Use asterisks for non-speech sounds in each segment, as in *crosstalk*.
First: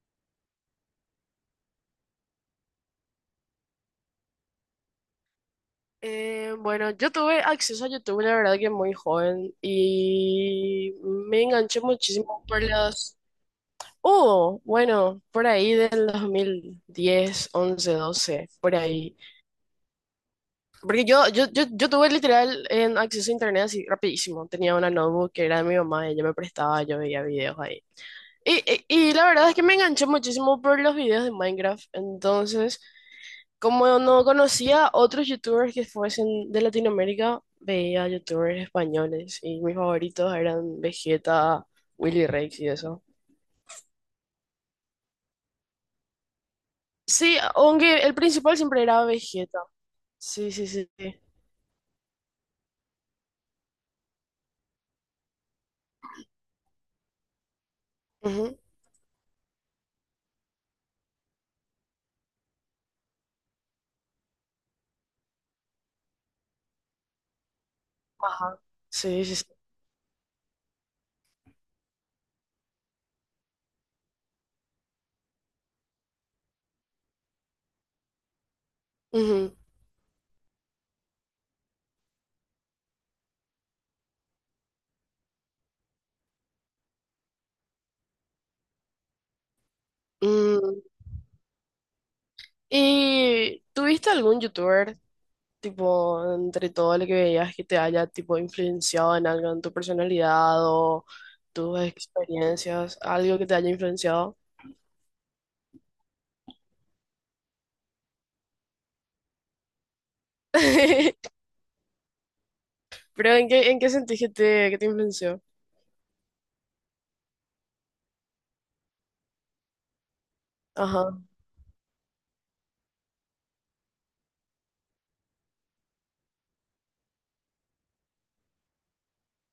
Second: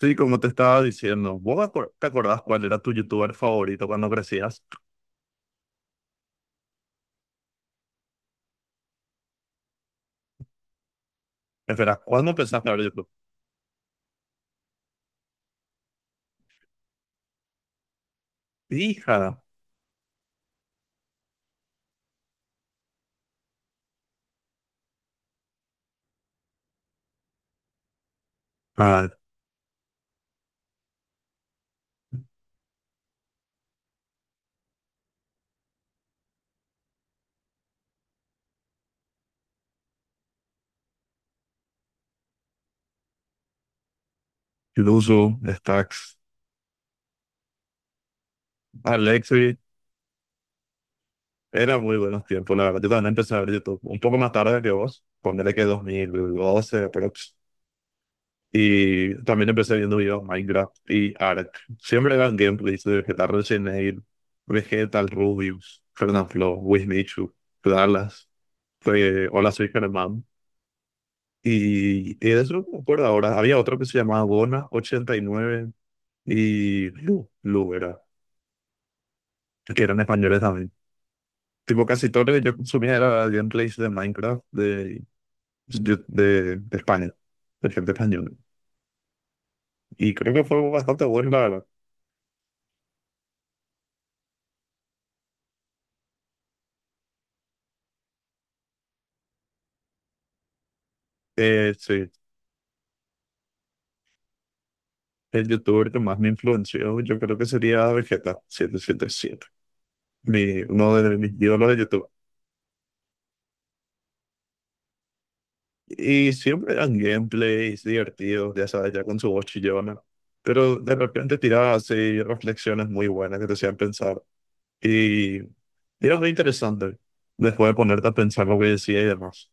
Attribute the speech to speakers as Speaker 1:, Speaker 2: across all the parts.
Speaker 1: Sí, como te estaba diciendo, ¿vos te acordás cuál era tu youtuber favorito cuando crecías?
Speaker 2: Bueno, yo tuve acceso a YouTube, la verdad que muy joven y me enganché
Speaker 1: Espera, ¿cuándo
Speaker 2: muchísimo por
Speaker 1: empezaste a ver YouTube?
Speaker 2: las. Oh, bueno, por ahí del 2010, 11, 12, por ahí.
Speaker 1: Hija.
Speaker 2: Porque yo tuve literal en acceso a internet así rapidísimo. Tenía una notebook que era de mi mamá, ella me prestaba, yo veía videos ahí. Y,
Speaker 1: Ah,
Speaker 2: y, y la verdad es que me enganché muchísimo por los videos de Minecraft. Entonces, como no conocía otros youtubers que fuesen de Latinoamérica, veía youtubers españoles y mis favoritos eran Vegeta, Willy Rex y eso.
Speaker 1: Luzu, Stacks,
Speaker 2: Sí, aunque el principal siempre era
Speaker 1: Alexi.
Speaker 2: Vegeta. Sí, sí, sí, sí.
Speaker 1: Eran muy buenos tiempos, la verdad. Yo también empecé a ver YouTube un poco más tarde que vos. Ponele que 2012, pero...
Speaker 2: Ujú.
Speaker 1: Y también empecé viendo videos Minecraft y Ark. Siempre eran gameplays de Vegeta Resident Vegetal, Rubius, Fernanfloo, Wismichu, Dallas.
Speaker 2: Ajá. Sí, sí, sí.
Speaker 1: Hola, soy Germán. Y de eso no me acuerdo ahora. Había otro que se llamaba Bona 89 y Lu era,
Speaker 2: Ujú.
Speaker 1: que eran españoles también. Tipo, casi todo lo que yo consumía era gameplays de Minecraft de España, de gente española. Y creo que fue
Speaker 2: Mm.
Speaker 1: bastante bueno, la verdad.
Speaker 2: ¿Y tuviste algún youtuber, tipo, entre todo lo que veías que te haya, tipo, influenciado en algo, en tu personalidad o tus
Speaker 1: Sí,
Speaker 2: experiencias, algo que te haya influenciado?
Speaker 1: el youtuber que más me influenció, yo creo que sería Vegeta 777, uno de mis
Speaker 2: *laughs*
Speaker 1: ídolos de YouTube.
Speaker 2: Pero en qué sentís que te influenció?
Speaker 1: Y siempre eran gameplays divertidos, ya sabes, ya con su voz chillona. Pero de
Speaker 2: Ajá.
Speaker 1: repente tiraba así reflexiones muy buenas que te hacían pensar. Y era muy interesante después de ponerte a pensar lo que decía y demás.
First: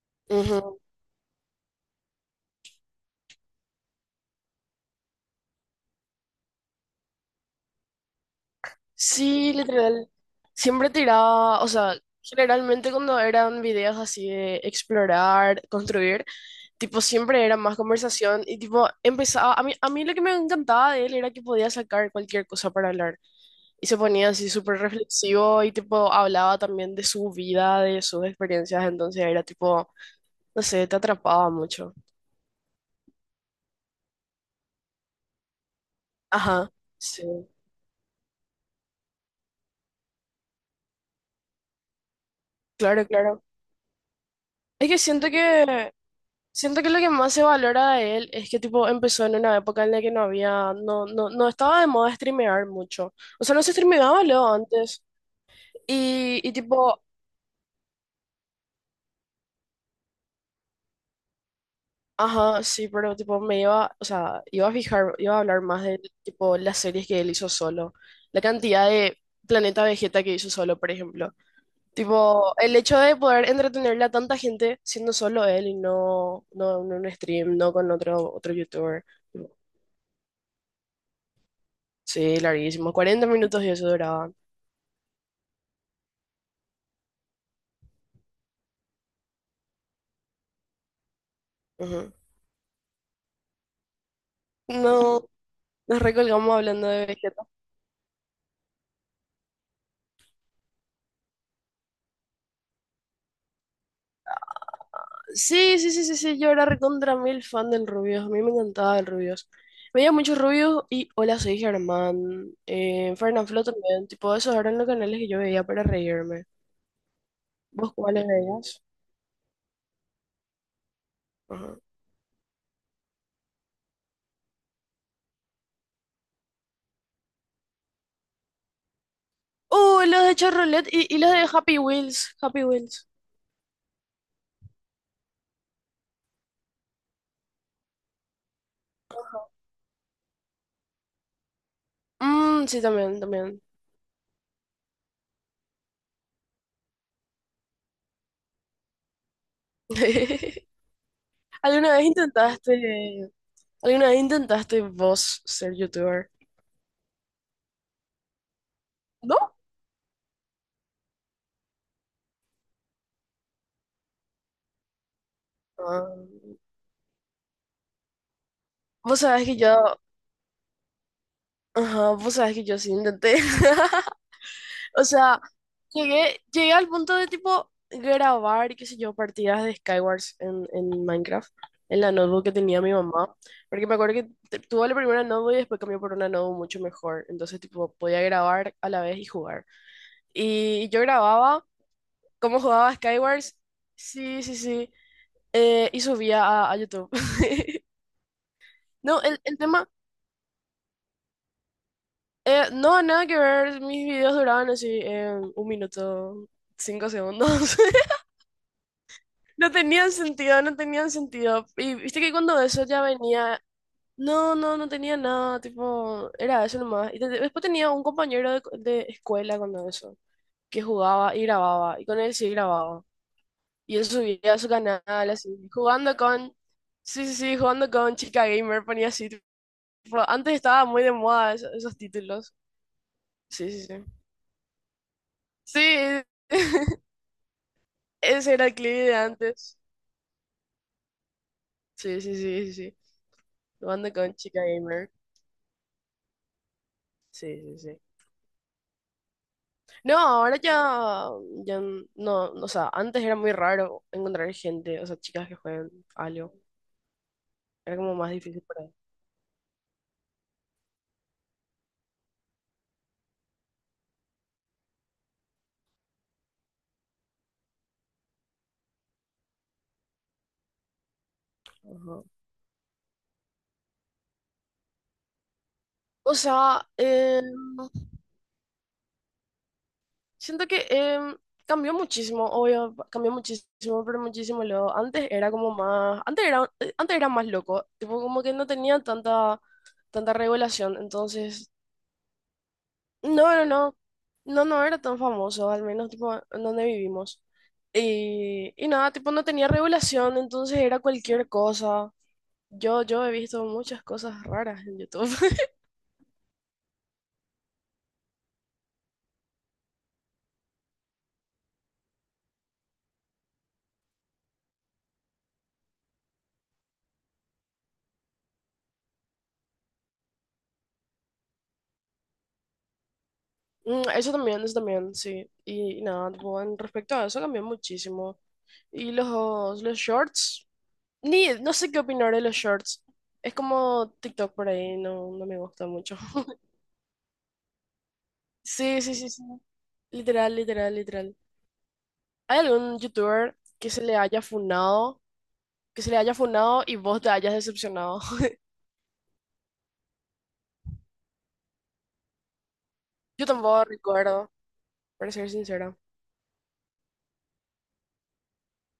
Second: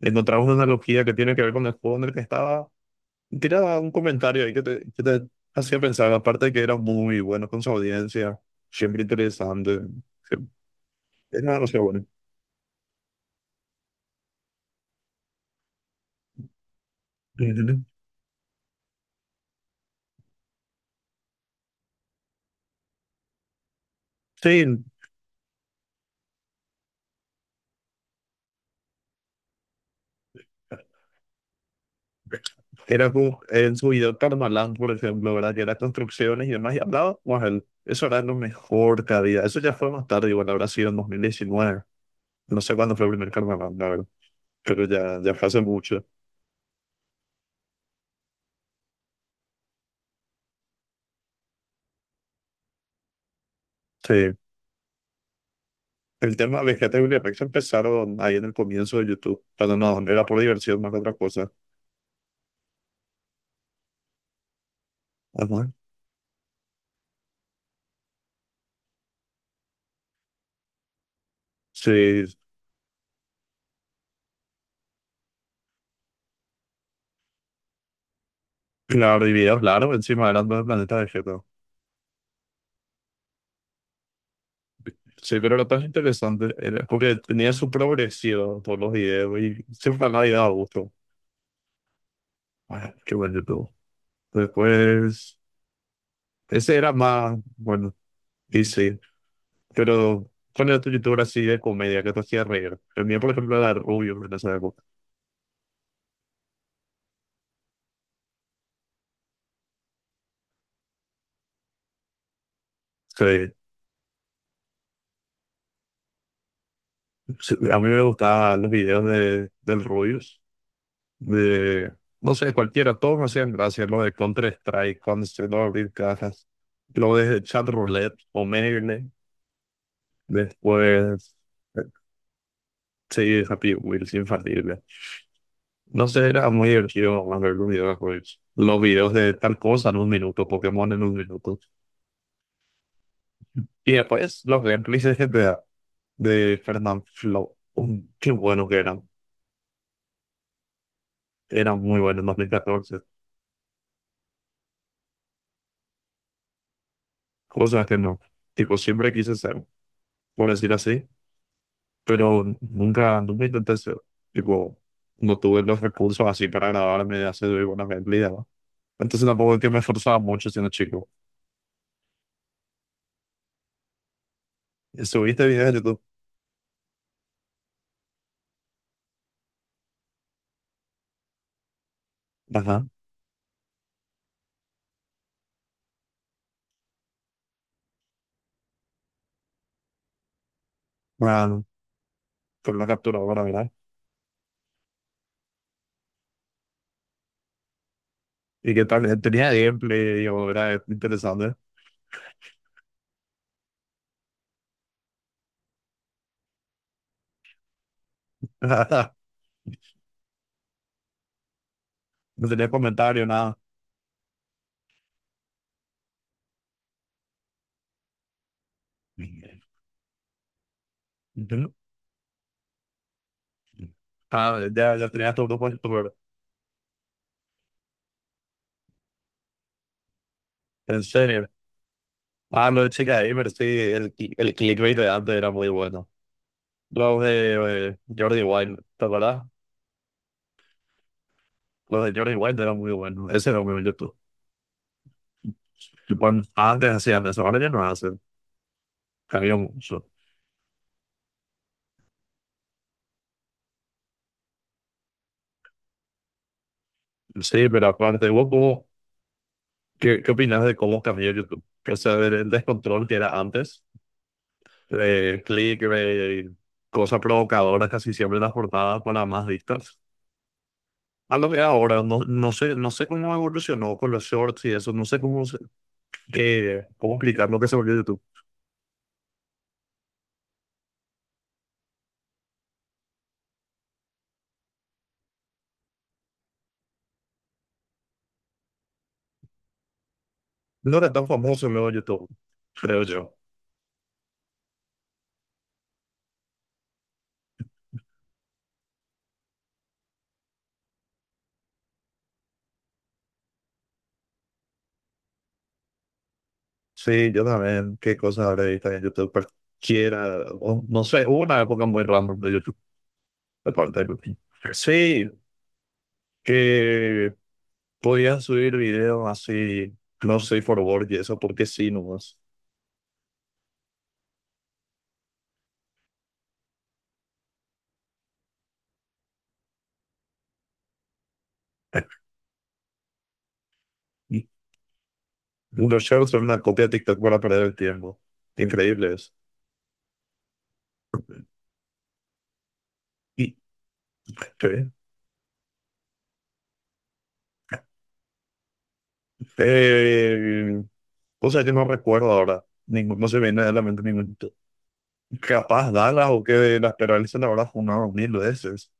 Speaker 1: Encontramos una
Speaker 2: Ujú.
Speaker 1: analogía que tiene que ver con el juego en el que estaba. Tiraba un comentario ahí que te hacía pensar. Aparte de que era muy bueno con su audiencia, siempre
Speaker 2: Sí,
Speaker 1: interesante.
Speaker 2: literal.
Speaker 1: Sí,
Speaker 2: Siempre
Speaker 1: era
Speaker 2: tiraba, o
Speaker 1: demasiado
Speaker 2: sea,
Speaker 1: bueno.
Speaker 2: generalmente cuando eran videos así de explorar, construir, tipo
Speaker 1: *laughs*
Speaker 2: siempre era más
Speaker 1: Ujú.
Speaker 2: conversación y tipo empezaba, a mí lo que me encantaba de él era que podía sacar cualquier cosa para hablar. Y se ponía así
Speaker 1: Sí,
Speaker 2: súper reflexivo y tipo hablaba también de su vida, de sus experiencias, entonces era tipo, no sé, te atrapaba mucho.
Speaker 1: era como en su video Carmalán, por ejemplo, ¿verdad? Que era construcciones y
Speaker 2: Ajá,
Speaker 1: demás, y hablaba
Speaker 2: sí,
Speaker 1: con él. Eso era lo mejor que había. Eso ya fue más tarde, igual habrá sido en 2019. No sé cuándo fue
Speaker 2: claro,
Speaker 1: el primer
Speaker 2: claro.
Speaker 1: Carmalán, la verdad. Pero
Speaker 2: Es que
Speaker 1: ya,
Speaker 2: siento
Speaker 1: ya fue hace
Speaker 2: que
Speaker 1: mucho.
Speaker 2: siento que lo que más se valora de él es que tipo empezó en una época en la que no había, no estaba de moda streamear mucho. O sea, no se streameaba
Speaker 1: Sí.
Speaker 2: luego antes.
Speaker 1: El
Speaker 2: Y
Speaker 1: tema de GTA
Speaker 2: tipo,
Speaker 1: y Rex empezaron ahí en el comienzo de YouTube. Pero no, era por diversión más que otra cosa.
Speaker 2: ajá, sí, pero tipo me iba, o sea, iba a fijar, iba a hablar
Speaker 1: Ajá.
Speaker 2: más de tipo las series que él hizo solo. La cantidad de Planeta Vegeta que hizo solo, por ejemplo.
Speaker 1: Sí,
Speaker 2: Tipo, el hecho de poder entretenerle a tanta gente siendo solo él y no en un stream, no con otro youtuber.
Speaker 1: claro, y videos largos encima eran del planeta de GTA.
Speaker 2: Sí, larguísimo. 40 minutos y eso duraban.
Speaker 1: Sí, pero lo tan interesante era porque tenía su progresión todos los videos y siempre a nadie daba gusto.
Speaker 2: Ujú.
Speaker 1: Ah, qué bueno tú.
Speaker 2: No,
Speaker 1: Después,
Speaker 2: nos recolgamos
Speaker 1: ese
Speaker 2: hablando
Speaker 1: era
Speaker 2: de
Speaker 1: más,
Speaker 2: Vegeta.
Speaker 1: bueno, y sí, pero ¿cuál era tu youtuber así de comedia que te hacía reír? El mío, por ejemplo, era Rubius en esa época.
Speaker 2: Sí, sí, sí, sí, sí. Yo era recontra mil fan del Rubius. A mí me encantaba el Rubius. Veía muchos Rubius y Hola, soy Germán.
Speaker 1: Sí,
Speaker 2: Fernanfloo también. Tipo, esos eran los canales que yo veía para reírme.
Speaker 1: sí, a mí
Speaker 2: ¿Vos
Speaker 1: me
Speaker 2: cuáles
Speaker 1: gustaban los
Speaker 2: veías?
Speaker 1: videos del Rubius,
Speaker 2: Ajá.
Speaker 1: de, no sé, cualquiera, todos me hacían gracia, lo de Counter-Strike, cuando se no abrir cajas, lo de Chat Roulette o Merle,
Speaker 2: Los de Chevrolet y
Speaker 1: después,
Speaker 2: los de Happy
Speaker 1: eh,
Speaker 2: Wheels. Happy Wheels.
Speaker 1: sí, Happy Wheels, infalible. No sé, era muy divertido ver los videojuegos. Los videos de tal cosa en un minuto, Pokémon en un minuto.
Speaker 2: Mm, sí, también, también.
Speaker 1: Y después los gameplays de GTA, de Fernanfloo. Qué buenos que eran.
Speaker 2: *laughs*
Speaker 1: Eran
Speaker 2: ¿Alguna
Speaker 1: muy
Speaker 2: vez
Speaker 1: buenos en 2014.
Speaker 2: intentaste, alguna vez intentaste vos ser youtuber?
Speaker 1: Cosas que no. Tipo, siempre quise
Speaker 2: ¿No?
Speaker 1: ser, por decir así. Pero nunca, nunca intenté ser. Tipo, no tuve los
Speaker 2: Ah,
Speaker 1: recursos así para grabarme de hacer una gameplay, ¿no?
Speaker 2: vos
Speaker 1: Entonces
Speaker 2: sabés
Speaker 1: tampoco
Speaker 2: que
Speaker 1: es que me
Speaker 2: yo,
Speaker 1: esforzaba mucho siendo chico.
Speaker 2: ajá, vos sabés que yo sí intenté. *laughs* O sea,
Speaker 1: Subiste videos de YouTube.
Speaker 2: llegué al punto de tipo grabar, qué sé yo, partidas de Skywars en Minecraft, en la notebook que tenía
Speaker 1: Ajá.
Speaker 2: mi mamá. Porque me acuerdo que tuve la primera notebook y después cambió por una notebook mucho mejor. Entonces, tipo, podía grabar a la vez y jugar. Y yo grababa
Speaker 1: Bueno,
Speaker 2: cómo
Speaker 1: con la
Speaker 2: jugaba
Speaker 1: capturadora,
Speaker 2: Skywars.
Speaker 1: ¿verdad?
Speaker 2: Sí, sí, sí. Y subía a YouTube. *laughs*
Speaker 1: Y que tal,
Speaker 2: No, el,
Speaker 1: tenía
Speaker 2: el tema.
Speaker 1: gameplay, digo, era interesante.
Speaker 2: No, nada que ver. Mis videos duraban así 1 minuto, 5 segundos. *laughs*
Speaker 1: *laughs*
Speaker 2: No tenían sentido, no tenían sentido. Y viste que
Speaker 1: No
Speaker 2: cuando
Speaker 1: tenía
Speaker 2: eso ya
Speaker 1: comentario, nada.
Speaker 2: venía, no tenía nada, tipo, era eso nomás. Y después tenía un compañero de escuela cuando eso, que jugaba y
Speaker 1: Ujú.
Speaker 2: grababa, y con él sí grababa. Y él subía a
Speaker 1: Ah,
Speaker 2: su
Speaker 1: ya,
Speaker 2: canal
Speaker 1: ya tenía
Speaker 2: así,
Speaker 1: todo puesto, pero
Speaker 2: sí, sí, sí, jugando con Chica Gamer, ponía así, tipo, antes estaba
Speaker 1: en
Speaker 2: muy de
Speaker 1: serio.
Speaker 2: moda esos títulos.
Speaker 1: Ah, lo de Chica Gamer, sí,
Speaker 2: Sí, sí, sí.
Speaker 1: el, el clickbait de antes era muy bueno.
Speaker 2: Sí. *laughs*
Speaker 1: Los de Jordi
Speaker 2: Ese era el
Speaker 1: Wild,
Speaker 2: clip
Speaker 1: ¿te
Speaker 2: de
Speaker 1: acuerdas?
Speaker 2: antes.
Speaker 1: Los de
Speaker 2: Sí,
Speaker 1: Jordi
Speaker 2: sí,
Speaker 1: Wild
Speaker 2: sí, sí,
Speaker 1: eran muy
Speaker 2: sí.
Speaker 1: buenos. Ese era muy bueno
Speaker 2: Jugando
Speaker 1: YouTube.
Speaker 2: con chica gamer.
Speaker 1: Tipo, antes hacían eso, ahora
Speaker 2: Sí,
Speaker 1: ya
Speaker 2: sí,
Speaker 1: no
Speaker 2: sí.
Speaker 1: hacen. Cambió mucho.
Speaker 2: No, ahora ya, ya no, o sea, antes era muy raro encontrar gente, o sea, chicas que jueguen algo.
Speaker 1: Sí, pero
Speaker 2: Era como
Speaker 1: aparte,
Speaker 2: más
Speaker 1: ¿vos
Speaker 2: difícil para
Speaker 1: cómo,
Speaker 2: ahí.
Speaker 1: qué, qué opinas de cómo cambió YouTube? O sea, del descontrol que era antes, clickbait, cosas provocadoras, casi siempre las portadas para más vistas. A lo que ahora, no,
Speaker 2: Ajá.
Speaker 1: no sé, no sé cómo evolucionó con los shorts y eso, no sé cómo,
Speaker 2: O
Speaker 1: qué,
Speaker 2: sea,
Speaker 1: cómo explicar lo que se volvió YouTube.
Speaker 2: siento que cambió muchísimo, obvio, cambió muchísimo, pero muchísimo luego. Antes era como más, antes era más loco, tipo como que no tenía tanta
Speaker 1: No
Speaker 2: regulación,
Speaker 1: era tan famoso
Speaker 2: entonces.
Speaker 1: luego YouTube, creo yo.
Speaker 2: No, no, no. No, no era tan famoso, al menos tipo en donde vivimos. Y nada, tipo no tenía regulación, entonces era cualquier cosa. Yo he visto muchas cosas raras en YouTube. *laughs*
Speaker 1: Sí, yo también, qué cosas habré visto en YouTube, cualquiera, o no sé, hubo una época muy random de YouTube, de parte de YouTube. Sí, que podías subir videos así, no sé, for work y eso, porque sí, nomás.
Speaker 2: Mm, eso también, eso también, sí. Y nada, tipo, en respecto a eso cambió muchísimo. Y los shorts, ni, no sé qué opinar de los shorts. Es como TikTok
Speaker 1: *laughs*
Speaker 2: por ahí, no, no me gusta
Speaker 1: Los
Speaker 2: mucho.
Speaker 1: shorts son una
Speaker 2: *laughs*
Speaker 1: copia de TikTok para perder el tiempo.
Speaker 2: Sí,
Speaker 1: Increíble
Speaker 2: sí, sí,
Speaker 1: eso.
Speaker 2: sí. Literal, literal, literal. ¿Hay algún
Speaker 1: Y,
Speaker 2: youtuber que se le haya
Speaker 1: sí.
Speaker 2: funado, que se le haya funado y vos te hayas decepcionado? *laughs*
Speaker 1: Eh, o sea, yo no recuerdo ahora. Ningún, no se me
Speaker 2: Yo
Speaker 1: viene a la
Speaker 2: tampoco
Speaker 1: mente ningún.
Speaker 2: recuerdo, para ser
Speaker 1: Capaz
Speaker 2: sincera.
Speaker 1: Dallas o que las Perales la habrá fundado mil veces.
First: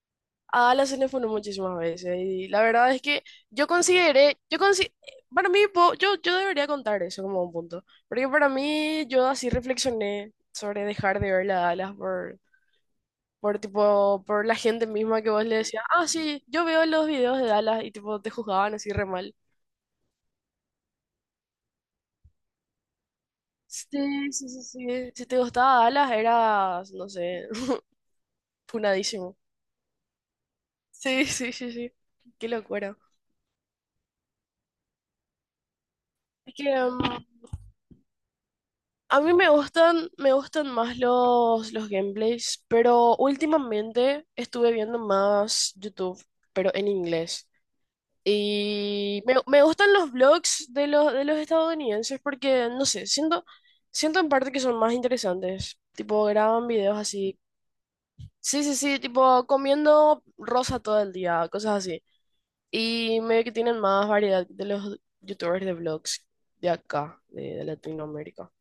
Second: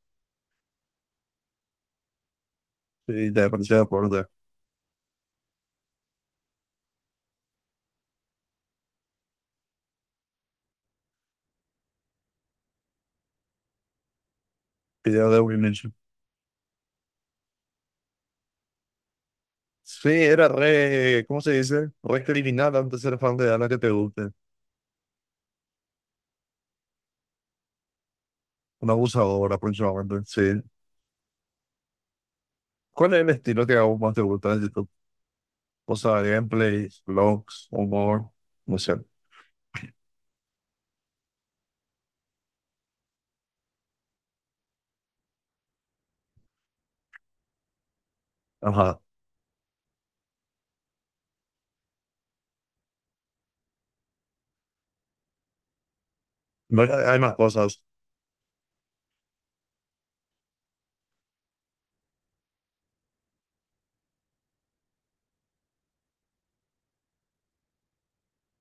Speaker 2: A Ala se le funó muchísimas veces y la verdad es que
Speaker 1: Sí, de
Speaker 2: yo
Speaker 1: apariencia de acuerdo.
Speaker 2: consideré, para mí, yo debería contar eso como un punto, porque para mí yo así reflexioné sobre dejar de ver la Dallas por tipo, por la gente misma
Speaker 1: Video
Speaker 2: que
Speaker 1: de
Speaker 2: vos le decías,
Speaker 1: Wilmington.
Speaker 2: ah, sí, yo veo los videos de Dallas y tipo te juzgaban así re mal.
Speaker 1: Sí, era re, ¿cómo se dice? Re criminal antes de ser fan de Dallas que te
Speaker 2: Sí,
Speaker 1: guste.
Speaker 2: sí, sí, sí. Si te gustaba Dallas, eras, no sé, *laughs*
Speaker 1: Una
Speaker 2: punadísimo.
Speaker 1: abusadora, aproximadamente. Sí.
Speaker 2: Sí, sí, sí, sí. Qué locura.
Speaker 1: ¿Cuál es el estilo que aún más te gusta de YouTube? O sea,
Speaker 2: Es que
Speaker 1: gameplays, vlogs, humor, no sé.
Speaker 2: a mí me gustan más los gameplays, pero últimamente estuve viendo más YouTube, pero en inglés.
Speaker 1: Ajá.
Speaker 2: Y me gustan los vlogs de los estadounidenses porque, no sé, siento en parte que son más interesantes. Tipo, graban
Speaker 1: No, hay
Speaker 2: videos
Speaker 1: hay más
Speaker 2: así.
Speaker 1: cosas.
Speaker 2: Sí, sí, sí, tipo comiendo rosa todo el día, cosas así. Y medio que tienen más variedad de los youtubers de vlogs de acá, de Latinoamérica.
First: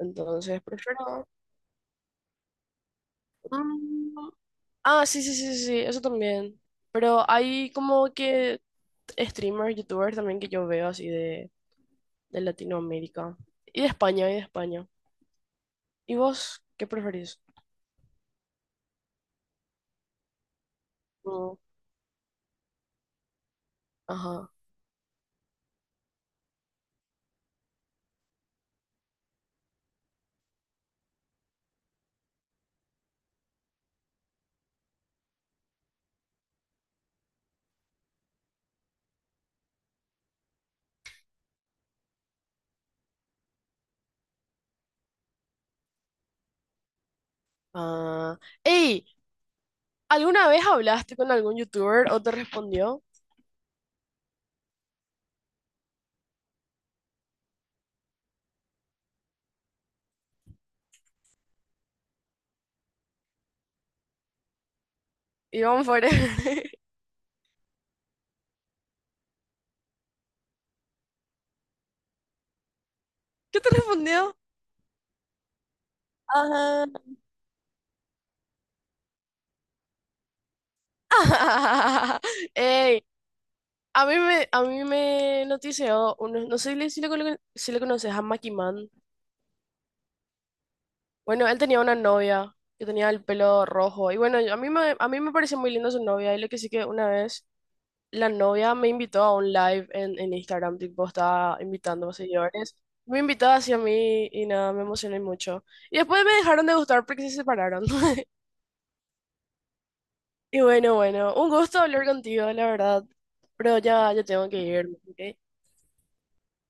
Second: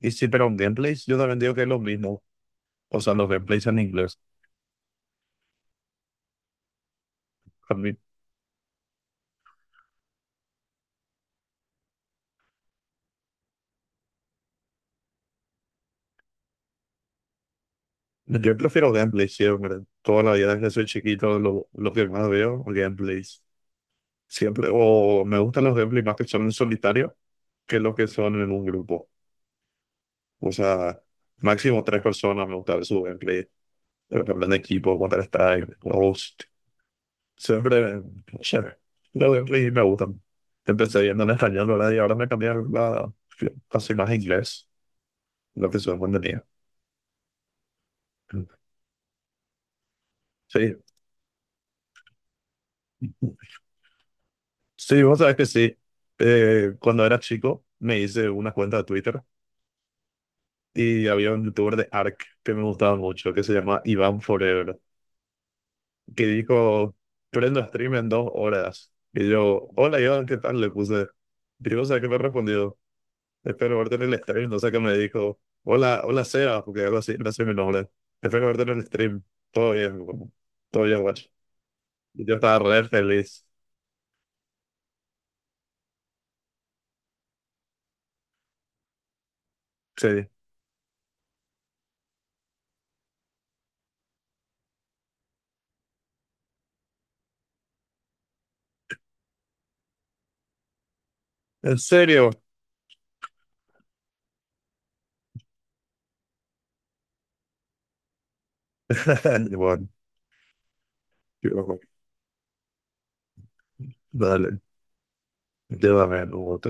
Speaker 1: Y sí, pero en gameplays yo
Speaker 2: prefiero.
Speaker 1: también digo que es lo mismo. O sea, los gameplays en inglés.
Speaker 2: Mm, ah, sí, sí, sí, sí, sí, eso también. Pero hay
Speaker 1: A mí,
Speaker 2: como que streamers, youtubers también que yo veo así de Latinoamérica. Y de España, y de España. ¿Y vos qué preferís?
Speaker 1: yo prefiero gameplays siempre. Toda la vida desde soy chiquito,
Speaker 2: Mm,
Speaker 1: lo que más veo, gameplays.
Speaker 2: ajá.
Speaker 1: Siempre. O me gustan los gameplays más que son en solitario que los que son en un grupo. O sea, máximo tres personas me gusta ver su gameplay. Pero que hablan de equipo, Counter-Strike, Ghost. Siempre, siempre. Los gameplays me gustan. Empecé viendo en español, ¿verdad? Y ahora me cambié a inglés. Lo que su cuando tenía.
Speaker 2: Ah. ¡Ey! ¿Alguna
Speaker 1: Sí,
Speaker 2: vez hablaste con algún youtuber o te respondió?
Speaker 1: sí, vos sabés que sí. Cuando era chico me hice una cuenta de Twitter y había un youtuber de ARK que me gustaba mucho, que se llama Iván Forever,
Speaker 2: Iván
Speaker 1: que
Speaker 2: Forever. *laughs*
Speaker 1: dijo, prendo stream en 2 horas. Y yo, hola Iván, ¿qué tal? Le puse. Y vos sabés que me ha respondido,
Speaker 2: ¿Qué te
Speaker 1: espero verte en el
Speaker 2: respondió?
Speaker 1: stream. No sé qué me dijo, hola, hola Seba, porque
Speaker 2: Ajá.
Speaker 1: algo así, no sé mi nombre. Espero verte en el stream. Todo bien, guapo. Todo bien, guacho.
Speaker 2: *laughs*
Speaker 1: Y yo estaba re
Speaker 2: Ey,
Speaker 1: feliz.
Speaker 2: a mí me notició, uno, no sé si le conoces a Macky Man.
Speaker 1: Sí.
Speaker 2: Bueno, él tenía una novia que tenía el pelo rojo. Y bueno, a mí me pareció muy linda su novia. Y lo que sí que una vez la novia me invitó a un live en Instagram, tipo, estaba
Speaker 1: En
Speaker 2: invitando a
Speaker 1: serio.
Speaker 2: seguidores. Me invitó hacia mí y nada, me emocioné mucho. Y después me dejaron de gustar porque se separaron. *laughs*
Speaker 1: *laughs* Bueno,
Speaker 2: Y bueno, bueno, un gusto
Speaker 1: bueno,
Speaker 2: hablar contigo, la verdad. Pero ya, ya tengo que
Speaker 1: dale,
Speaker 2: irme, ¿ok?
Speaker 1: llévame, luego,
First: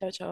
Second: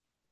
Speaker 2: Chao, chao.